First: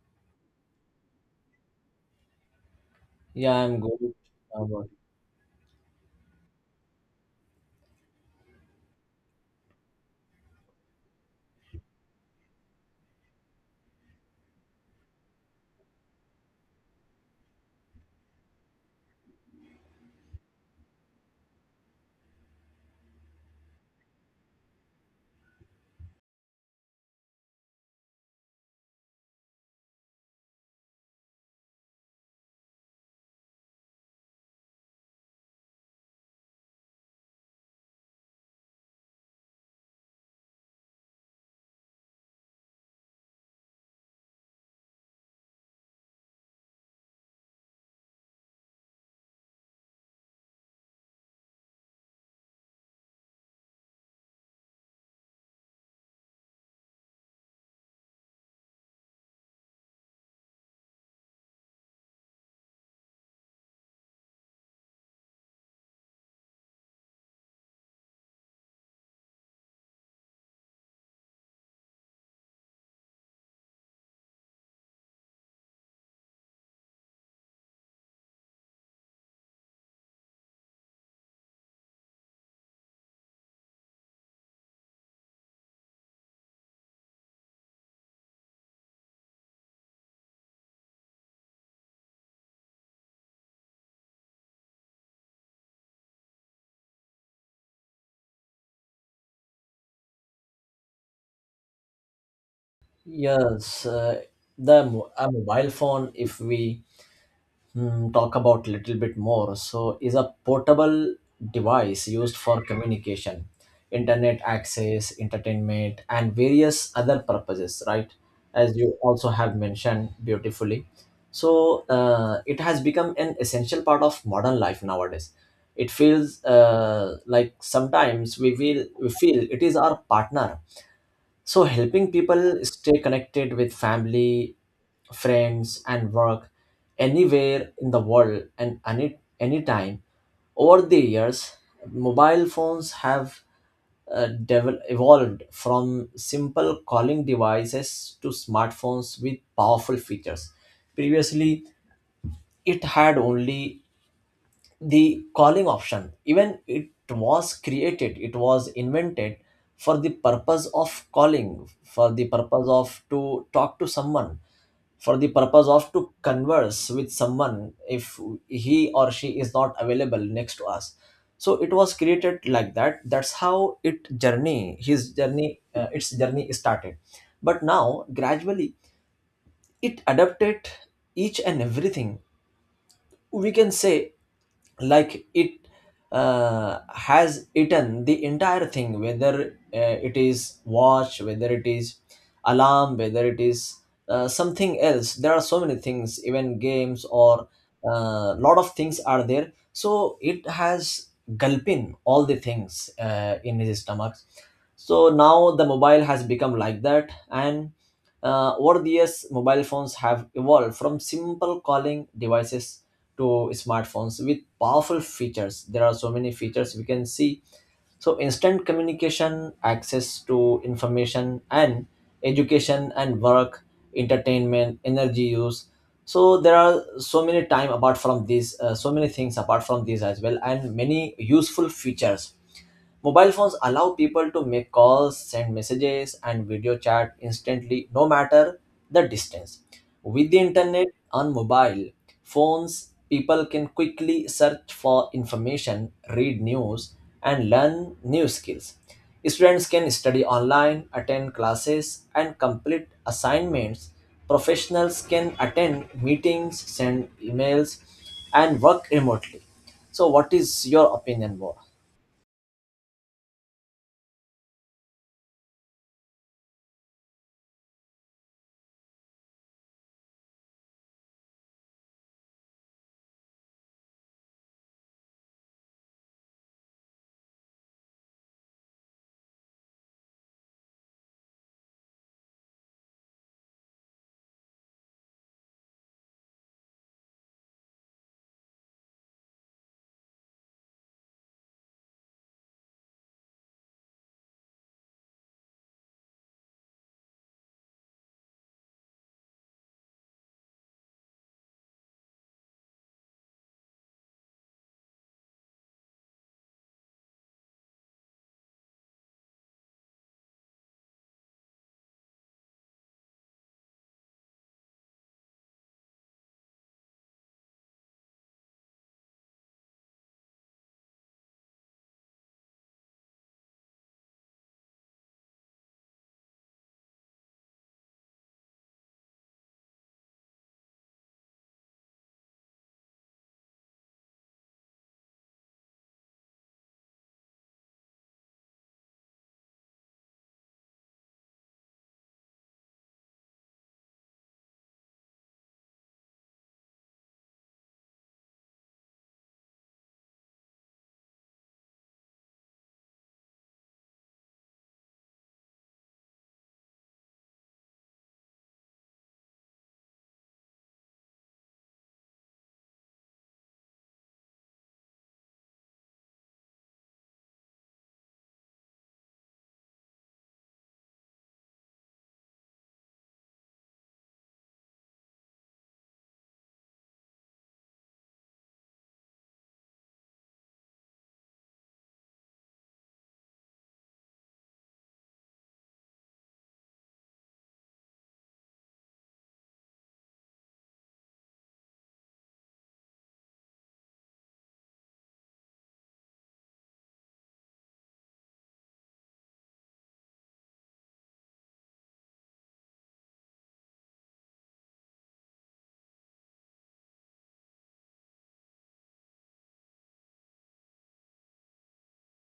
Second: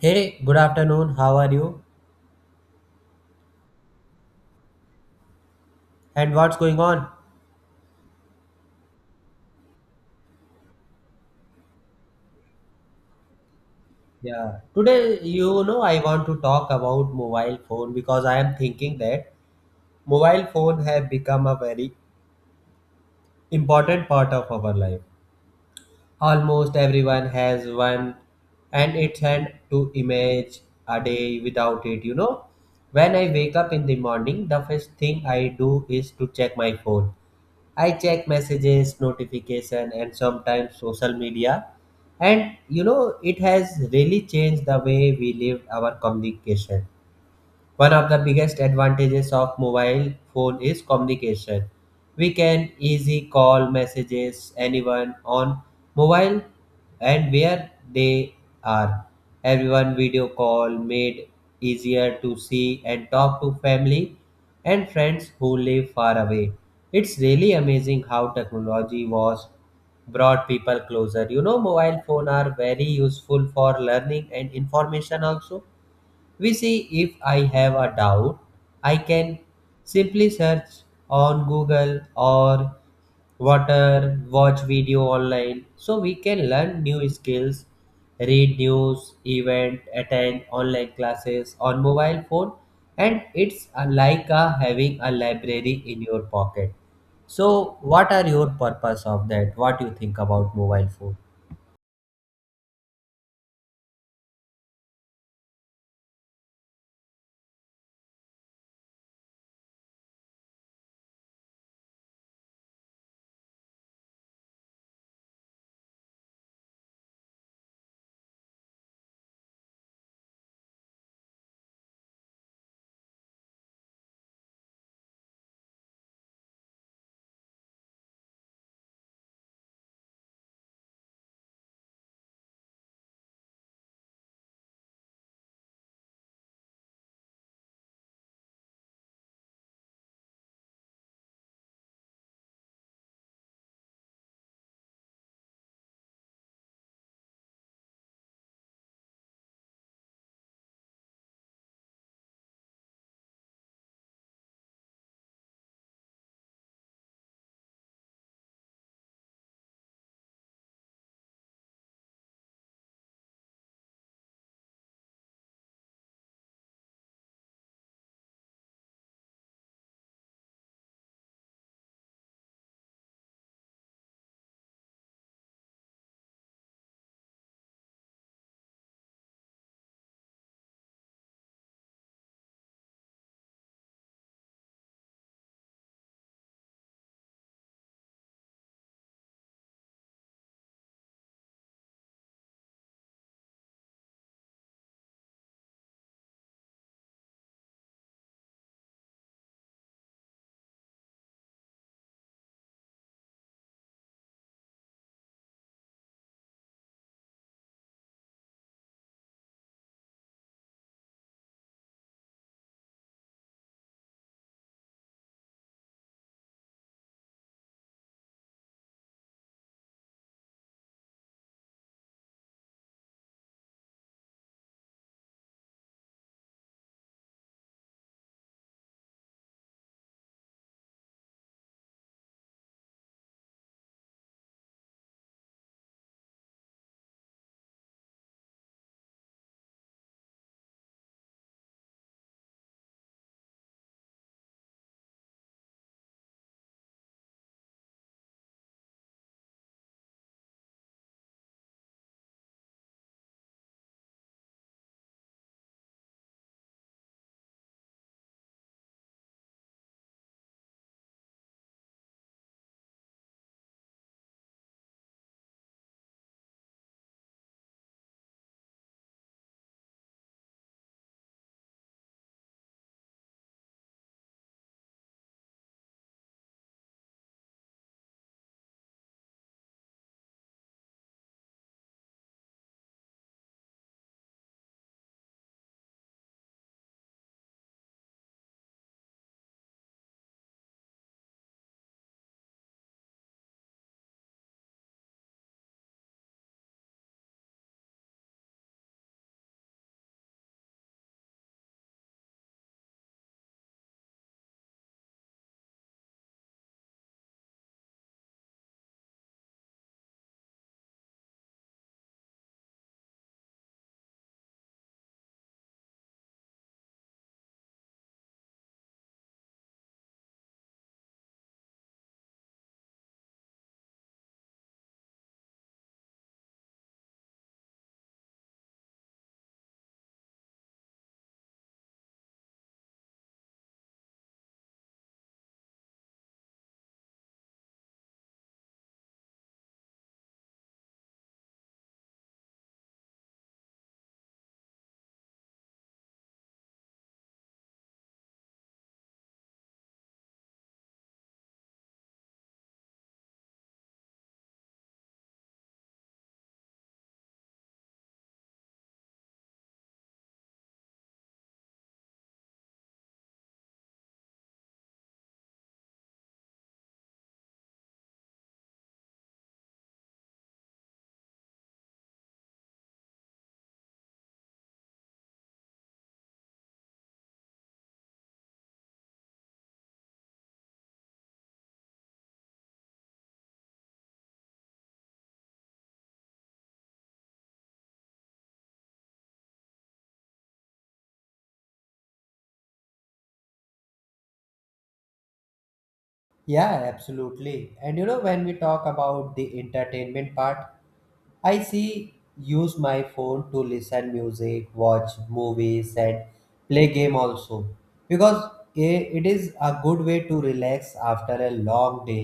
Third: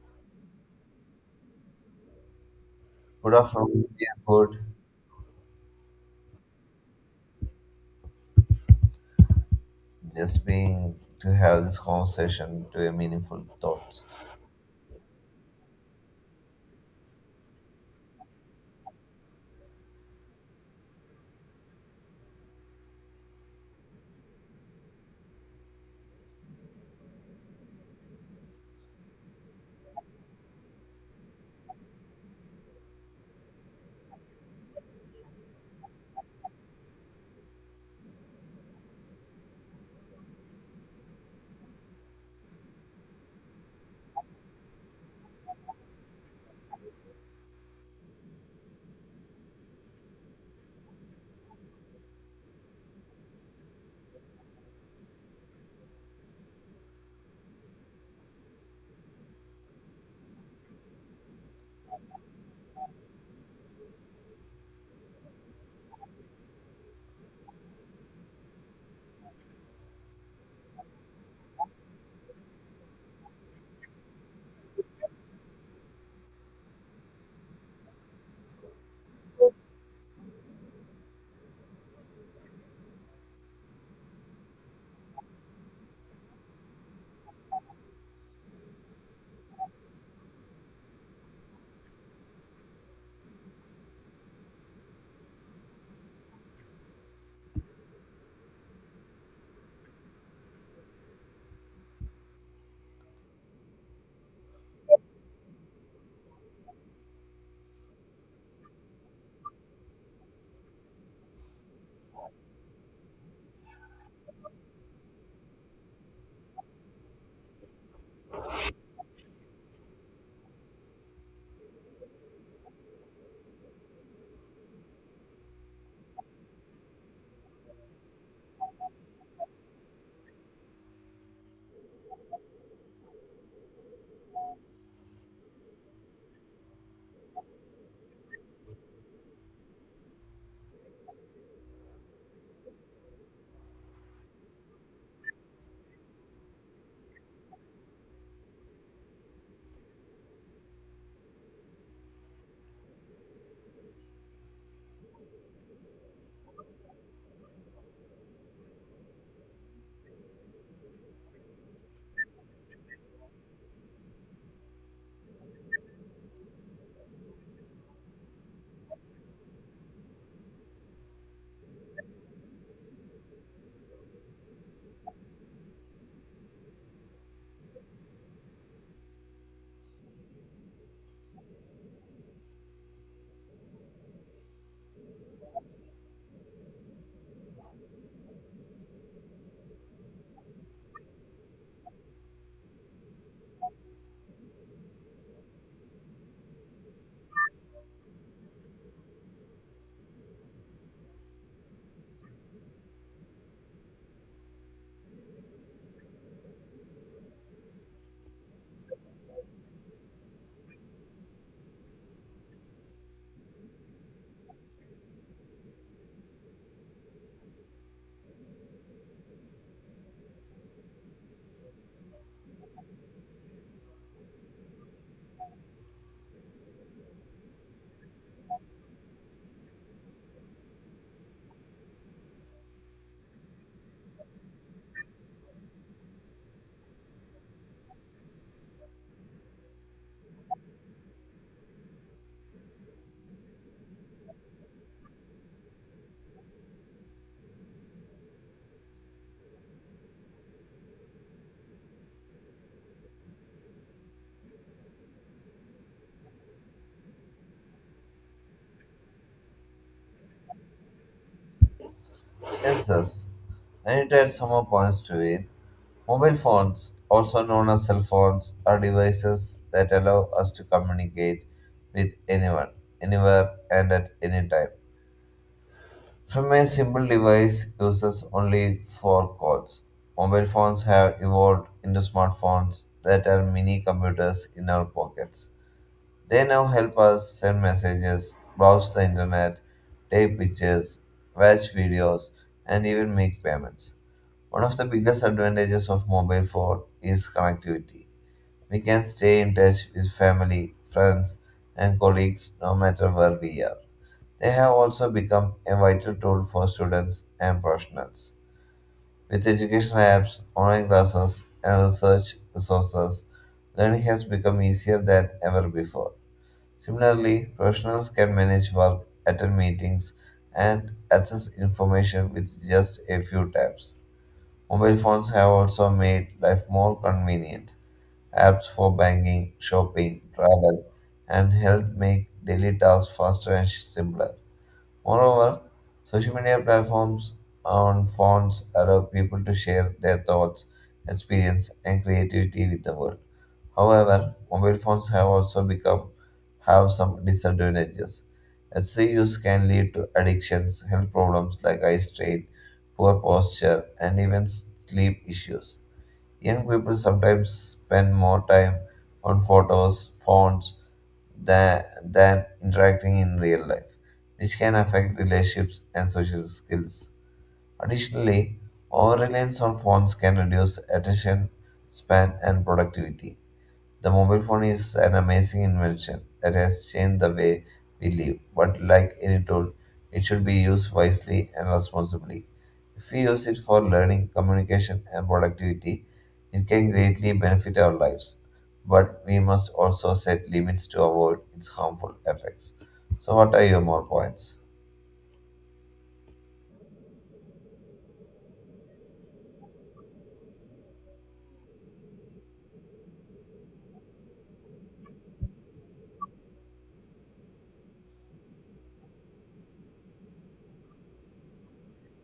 Hey, good afternoon. How are you? Good Yeah, I'm afternoon. good. Yeah, good. Um, And what's going on? Just being to have this conversation to a meaningful thought. Yeah, today, you know, I want to talk about mobile phone because I am thinking that mobile phone have become a very important part of our life. Almost everyone has one and it's hard to image a day without it. When I wake up in the morning, the first thing I do is to check my phone. I check messages, notification, and sometimes social media. And you know, it has really changed the way we live our communication. One of the biggest advantages of mobile phone is communication. We can easy call messages anyone on mobile and where they are. Everyone video call made easier to see and talk to family and friends who live far away. It's really amazing how technology was brought people closer. You know mobile phone are very useful for learning and information also we see if I have a doubt, I can simply search on Google or water, watch video online. So we can learn new skills, read news, event, attend online classes on mobile phone and it's like having a library in your pocket. So what are your purpose of that? What do you think about mobile phone? yes, uh, a mobile phone, if we talk about little bit more, so is a portable device used for communication, internet access, entertainment, and various other purposes, right? As you also have mentioned beautifully. So it has become an essential part of modern life nowadays. It feels like sometimes we feel it is our partner. So, helping people stay connected with family, friends, and work anywhere in the world and anytime. Over the years, mobile phones have evolved from simple calling devices to smartphones with powerful features. Previously, it had only the calling option, even it was created, it was invented for the purpose of calling, for the purpose of to talk to someone, for the purpose of to converse with someone if he or she is not available next to us. So it was created like that. That's how it journey, his journey, its journey started, but now gradually it adapted each and everything, we can say, like it has eaten the entire thing, whether it is watch, whether it is alarm, whether it is something else. There are so many things, even games or lot of things are there, so it has gulping all the things in his stomach. So now the mobile has become like that. And over the years, mobile phones have evolved from simple calling devices to smartphones with powerful features. There are so many features we can see. So, instant communication, access to information and education and work, entertainment, energy use. So, there are so many time apart from these, so many things apart from these as well, and many useful features. Mobile phones allow people to make calls, send messages, and video chat instantly, no matter the distance. With the internet on mobile phones, people can quickly search for information, read news, and learn new skills. Students can study online, attend classes, and complete assignments. Professionals can attend meetings, send emails, and work remotely. So, what is your opinion, More? Yes, yes. I need to add some more points to it. Mobile phones, also known as cell phones, are devices that allow us to communicate with anyone, anywhere, and at any time. From a simple device uses only four cords, mobile phones have evolved into smartphones that are mini computers in our pockets. They now help us send messages, browse the internet, take pictures, watch videos, and even make payments. One of the biggest advantages of mobile phone is connectivity. We can stay in touch with family, friends, and colleagues no matter where we are. They have also become a vital tool for students and professionals. With education apps, online classes, and research resources, learning has become easier than ever before. Similarly, professionals can manage work, attend meetings, and access information with just a few taps. Mobile phones have also made life more convenient. Apps for banking, shopping, travel, and health make daily tasks faster and simpler. Moreover, social media platforms on phones allow people to share their thoughts, experience, and creativity with the world. However, mobile phones have also become have some disadvantages. Excessive use can lead to addictions, health problems like eye strain, poor posture, and even sleep issues. Young people sometimes spend more time on photos, phones, than interacting in real life, which can affect relationships and social skills. Additionally, over reliance on phones can reduce attention span and productivity. The mobile phone is an amazing invention that has changed the way we live, but like any tool, it should be used wisely and responsibly. If we use it for learning, communication, and productivity, it can greatly benefit our lives, but we must also set limits to avoid its harmful effects. So, what are your more points? Yeah, absolutely. And you know, when we talk about the entertainment part, I see use my phone to listen music, watch movies and play game also because it is a good way to relax after a long day.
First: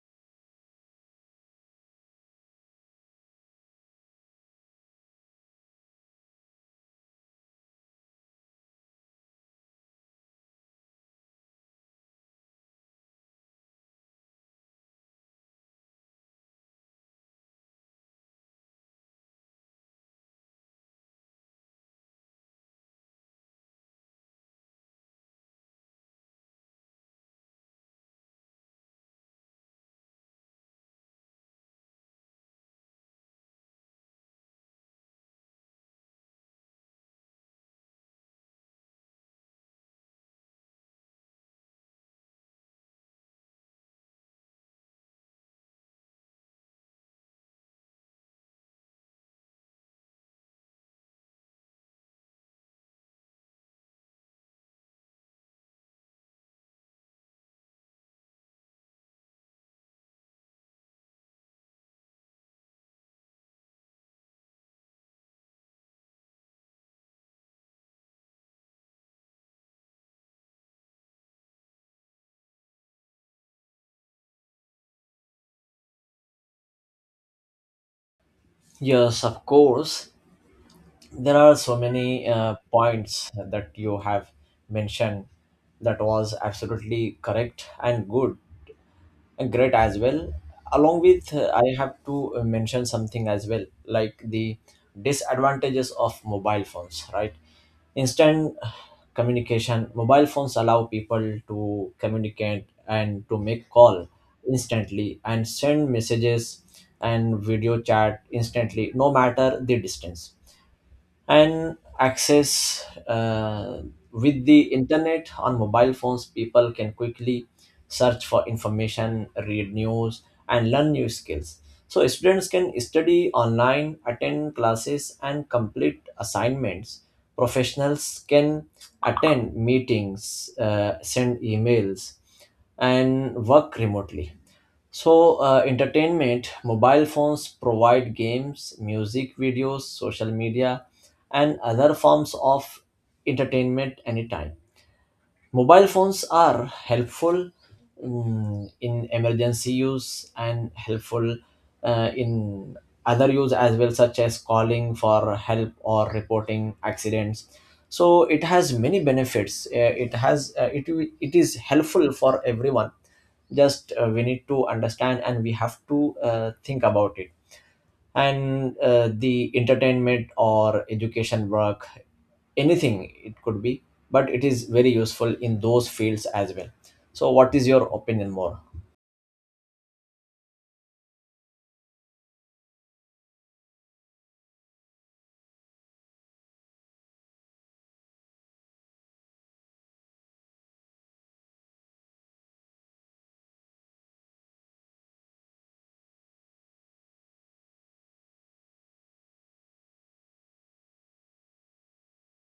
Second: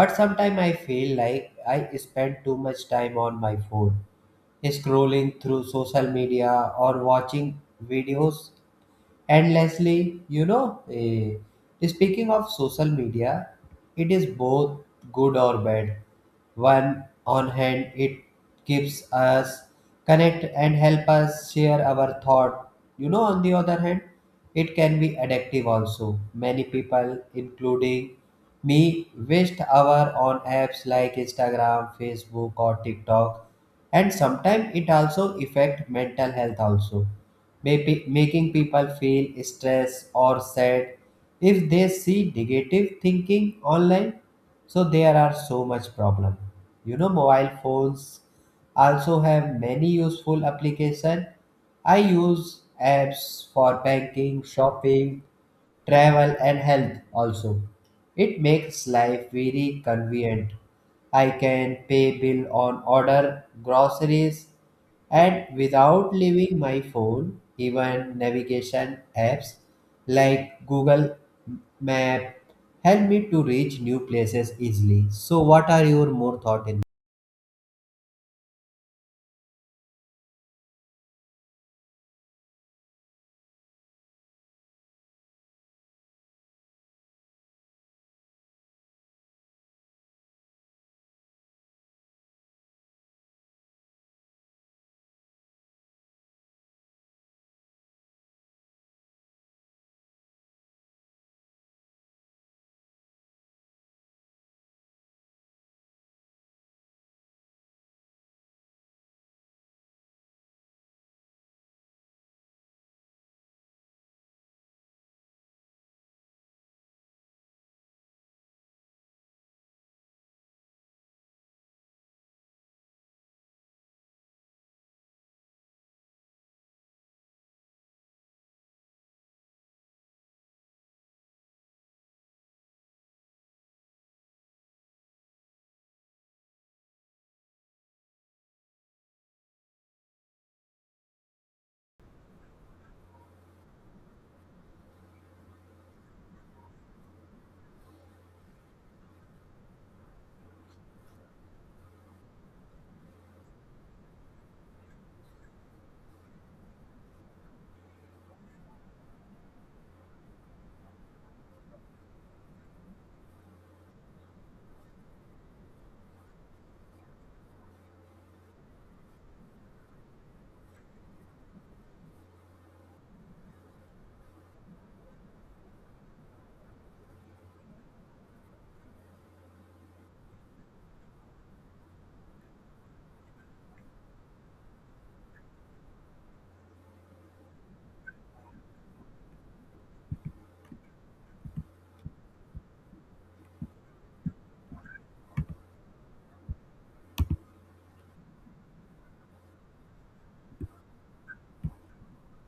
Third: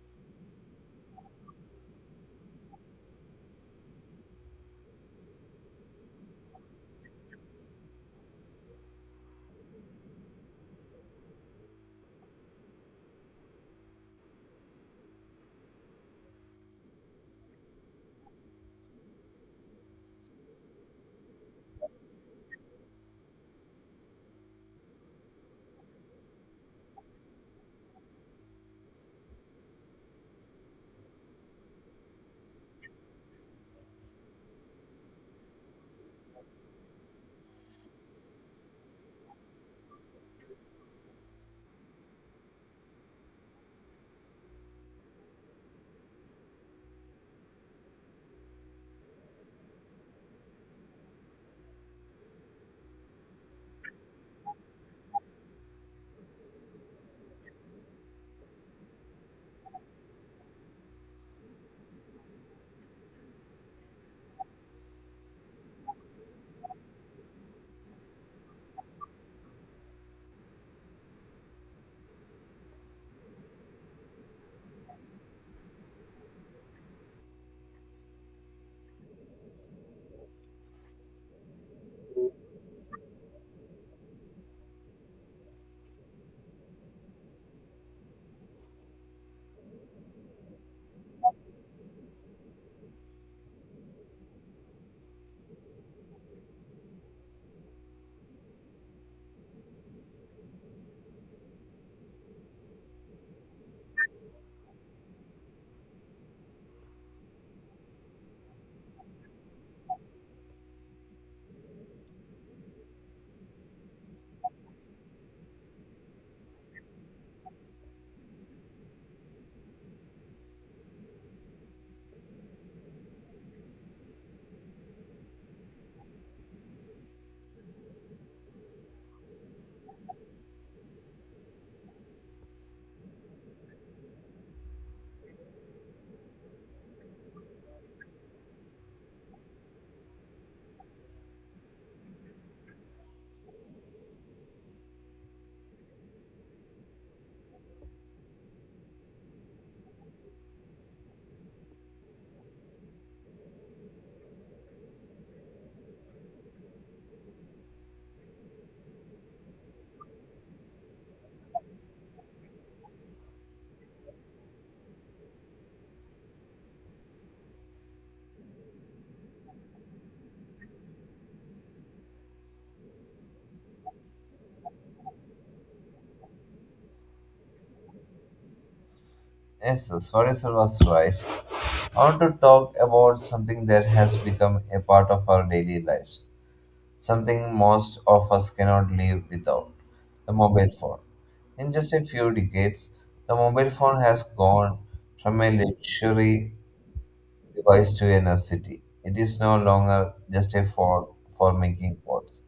But sometimes I feel like I spend too much time on my phone, scrolling through social media or watching videos and Leslie, speaking of social media, it is both good or bad. One on hand, it keeps us connect and help us share our thought. You know, on the other hand, it can be addictive also. Many people, including me, waste hour on apps like Instagram, Facebook, or TikTok, and sometimes it also affect mental health also. Maybe making people feel stressed or sad if they see negative thinking online. So there are so much problem. You know, mobile phones also have many useful application. I use apps for banking, shopping, travel and health also. It makes life very convenient. I can pay bill on order groceries and without leaving my phone, even navigation apps like Google Map help me to reach new places easily. So what are your more thought in? Yes, of course. There are so many points that you have mentioned that was absolutely correct and good, great as well. Along with, I have to mention something as well, like the disadvantages of mobile phones, right? Instant communication, mobile phones allow people to communicate and to make call instantly, and send messages and video chat instantly, no matter the distance. And access, with the internet on mobile phones, people can quickly search for information, read news, and learn new skills. So students can study online, attend classes, and complete assignments. Professionals can attend meetings, send emails, and work remotely. So, entertainment, mobile phones provide games, music videos, social media, and other forms of entertainment anytime. Mobile phones are helpful in emergency use, and helpful in other use as well, such as calling for help or reporting accidents. So it has many benefits. It has it is helpful for everyone. Just we need to understand, and we have to think about it. And the entertainment or education, work, anything it could be, but it is very useful in those fields as well. So what is your opinion, more? Yes, sir. Sorry, sir, was right. I want to talk about something that has become a part of our daily lives, something most of us cannot live without, the mobile phone. In just a few decades, the mobile phone has gone from a luxury device to a necessity. It is no longer just a phone for making calls.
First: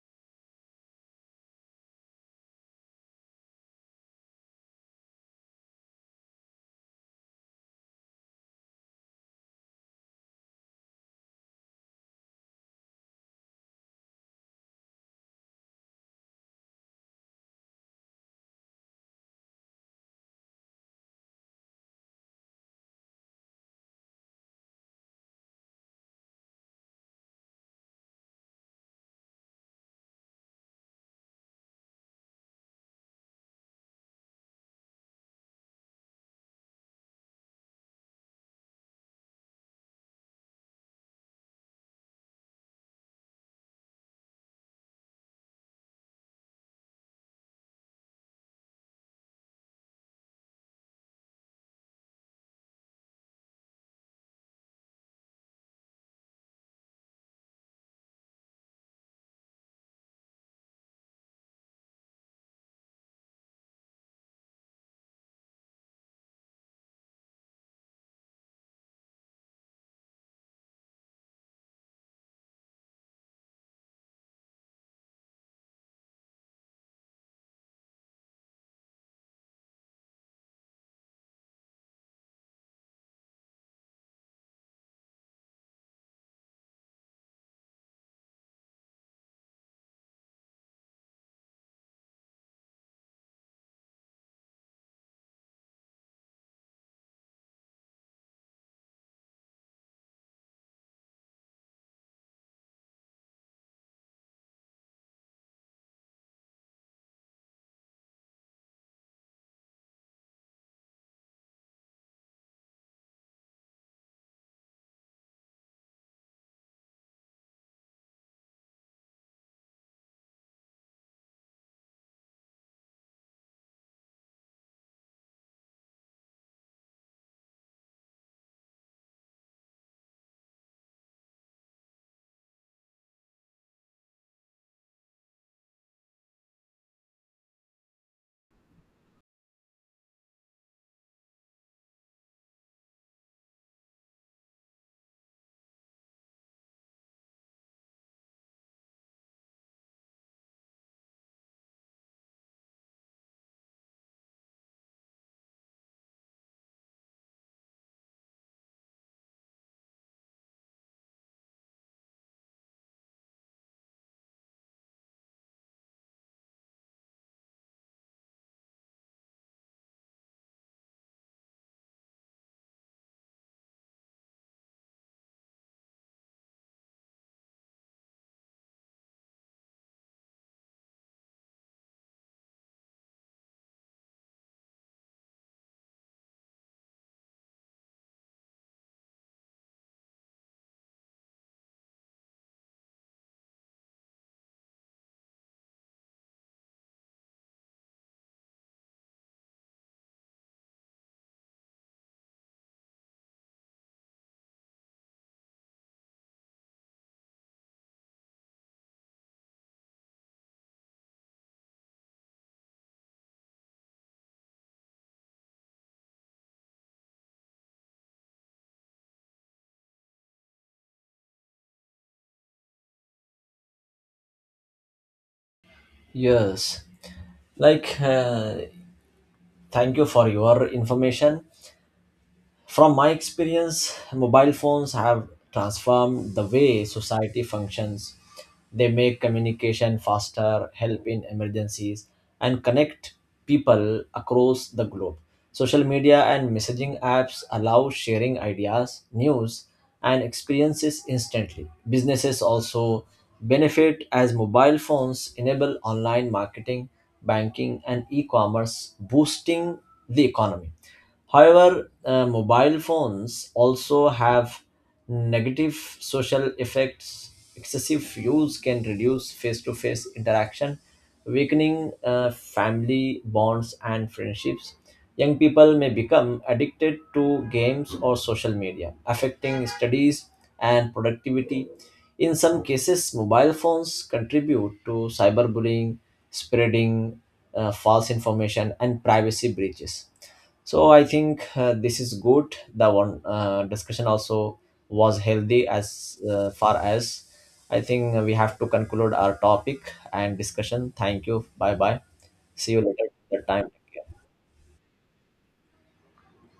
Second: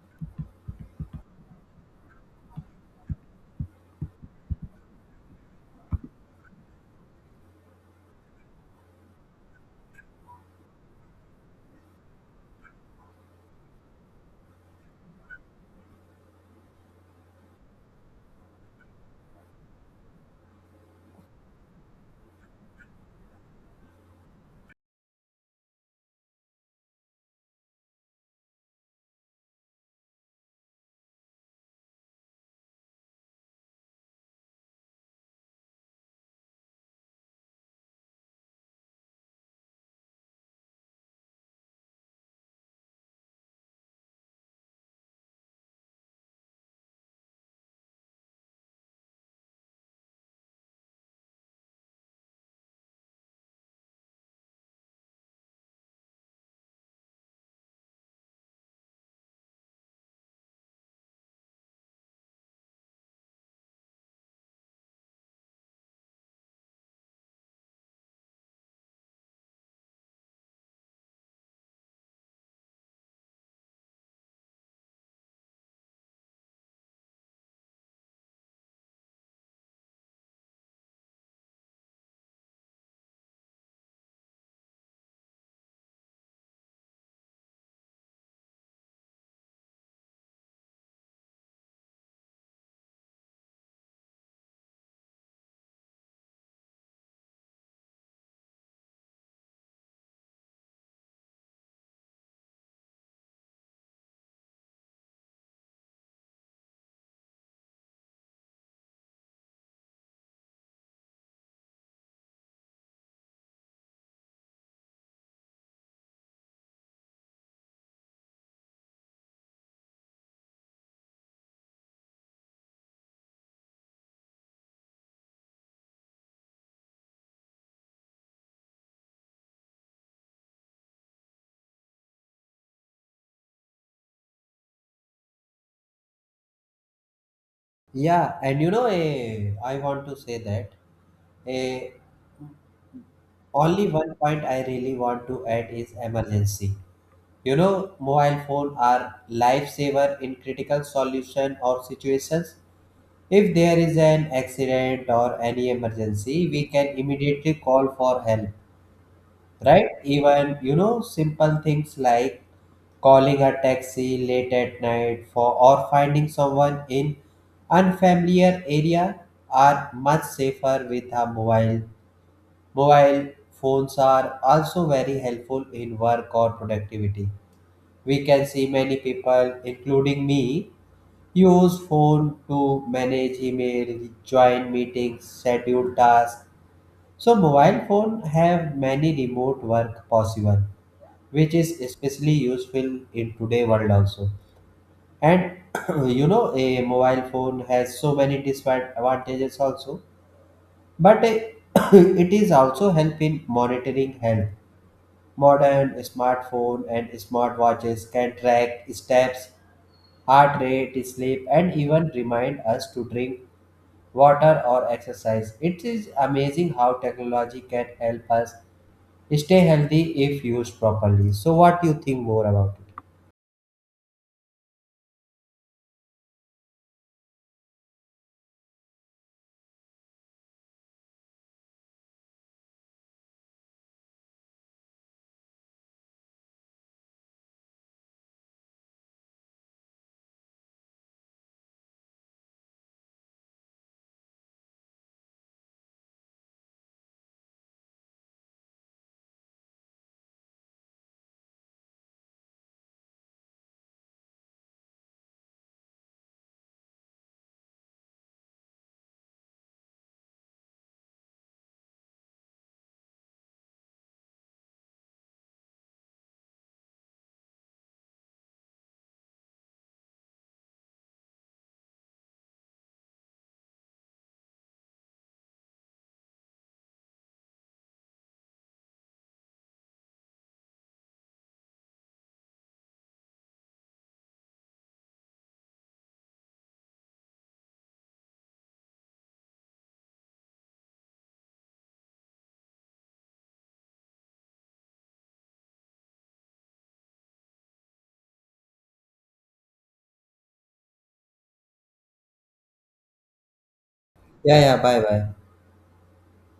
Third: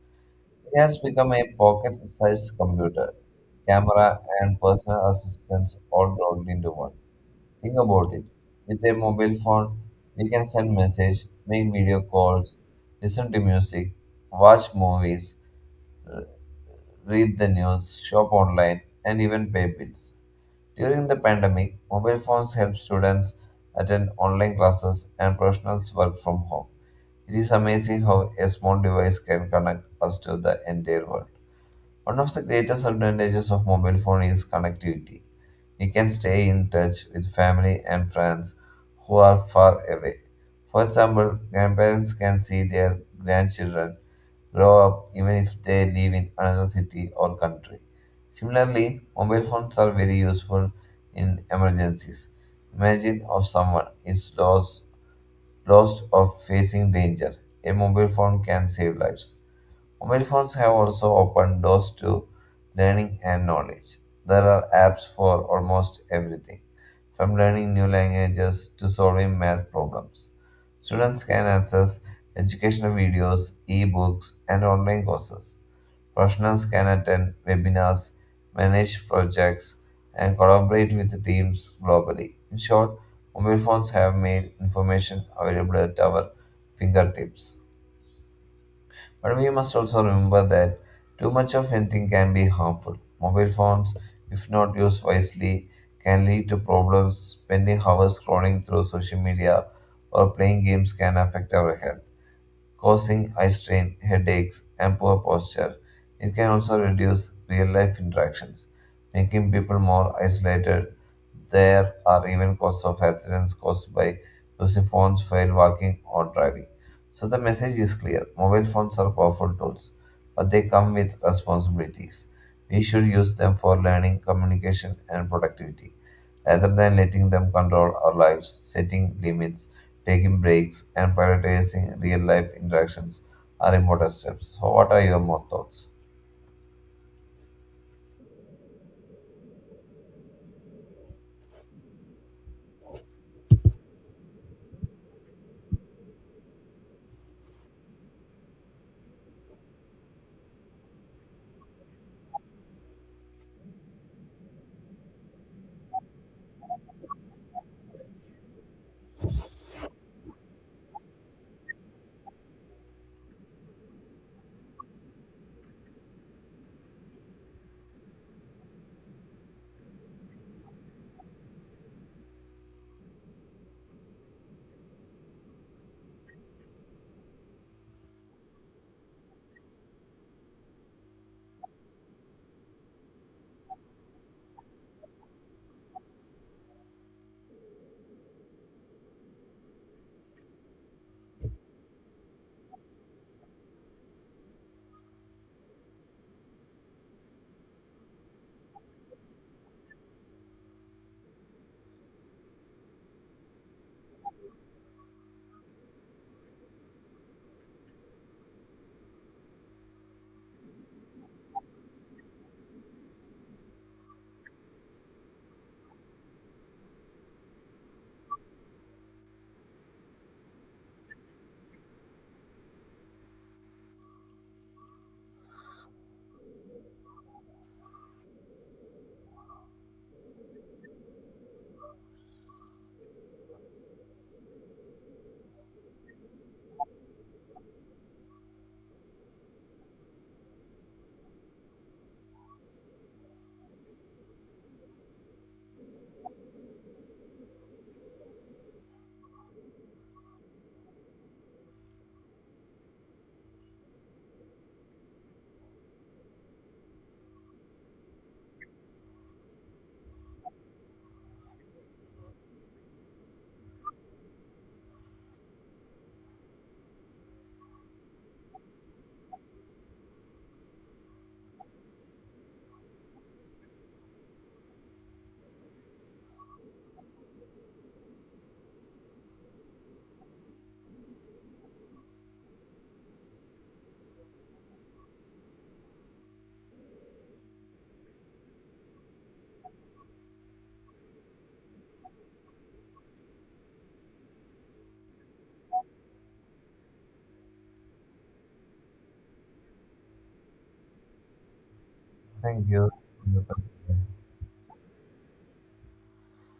It has become a pocket-sized computer, camera, and personal assistants all rolled into one. Think about it. With a mobile phone, we can send messages, make video calls, listen to music, watch movies, read the news, shop online, and even pay bills. During the pandemic, mobile phones help students attend online classes and professionals work from home. It is amazing how a small device can connect us to the entire world. One of the greatest advantages of mobile phone is connectivity. We can stay in touch with family and friends who are far away. For example, grandparents can see their grandchildren grow up even if they live in another city or country. Similarly, mobile phones are very useful in emergencies. Imagine if someone is lost or facing danger. A mobile phone can save lives. Mobile phones have also opened doors to learning and knowledge. There are apps for almost everything, from learning new languages to solving math problems. Students can access educational videos, e-books, and online courses. Professionals can attend webinars, manage projects, and collaborate with teams globally. In short, mobile phones have made information available at our fingertips. But we must also remember that too much of anything can be harmful. Mobile phones, if not used wisely, can lead to problems. Spending hours scrolling through social media or playing games can affect our health, causing eye strain, headaches, and poor posture. It can also reduce real life interactions, making people more isolated. There are even causes of accidents caused by using phones while walking or driving. So the message is clear. Mobile phones are powerful tools, but they come with responsibilities. We should use them for learning, communication, and productivity rather than letting them control our lives. Setting limits, taking breaks, and prioritizing real life interactions are important steps. So, what are your more thoughts? Yeah, and I want to say that eh, only one point I really want to add is emergency. You know, mobile phone are lifesaver in critical solution or situations. If there is an accident or any emergency, we can immediately call for help, right? Even, simple things like calling a taxi late at night for or finding someone in unfamiliar area are much safer with a mobile. Mobile phones are also very helpful in work or productivity we can see many people, including me, use phone to manage email, join meetings, schedule tasks. So mobile phone have many remote work possible, which is especially useful in today world also. And you know, a mobile phone has so many disadvantages also, but it is also help in monitoring health. Modern smartphone and smartwatches can track steps heart rate, sleep, and even remind us to drink water or exercise. It is amazing how technology can help us stay healthy if used properly. So, what do you think more about it? Yes, like thank you for your information. From my experience, mobile phones have transformed the way society functions. They make communication faster, help in emergencies, and connect people across the globe. Social media and messaging apps allow sharing ideas, news, and experiences instantly. Businesses also benefit as mobile phones enable online marketing, banking, and e commerce, boosting the economy. However, mobile phones also have negative social effects. Excessive use can reduce face to face interaction, weakening family bonds and friendships. Young people may become addicted to games or social media, affecting studies and productivity. In some cases, mobile phones contribute to cyberbullying, spreading false information, and privacy breaches. So I think this is good. The one discussion also was healthy. As far as I think, we have to conclude our topic and discussion. Thank you. Bye bye. Thank See you you. later. The time. Yeah, yeah, bye bye.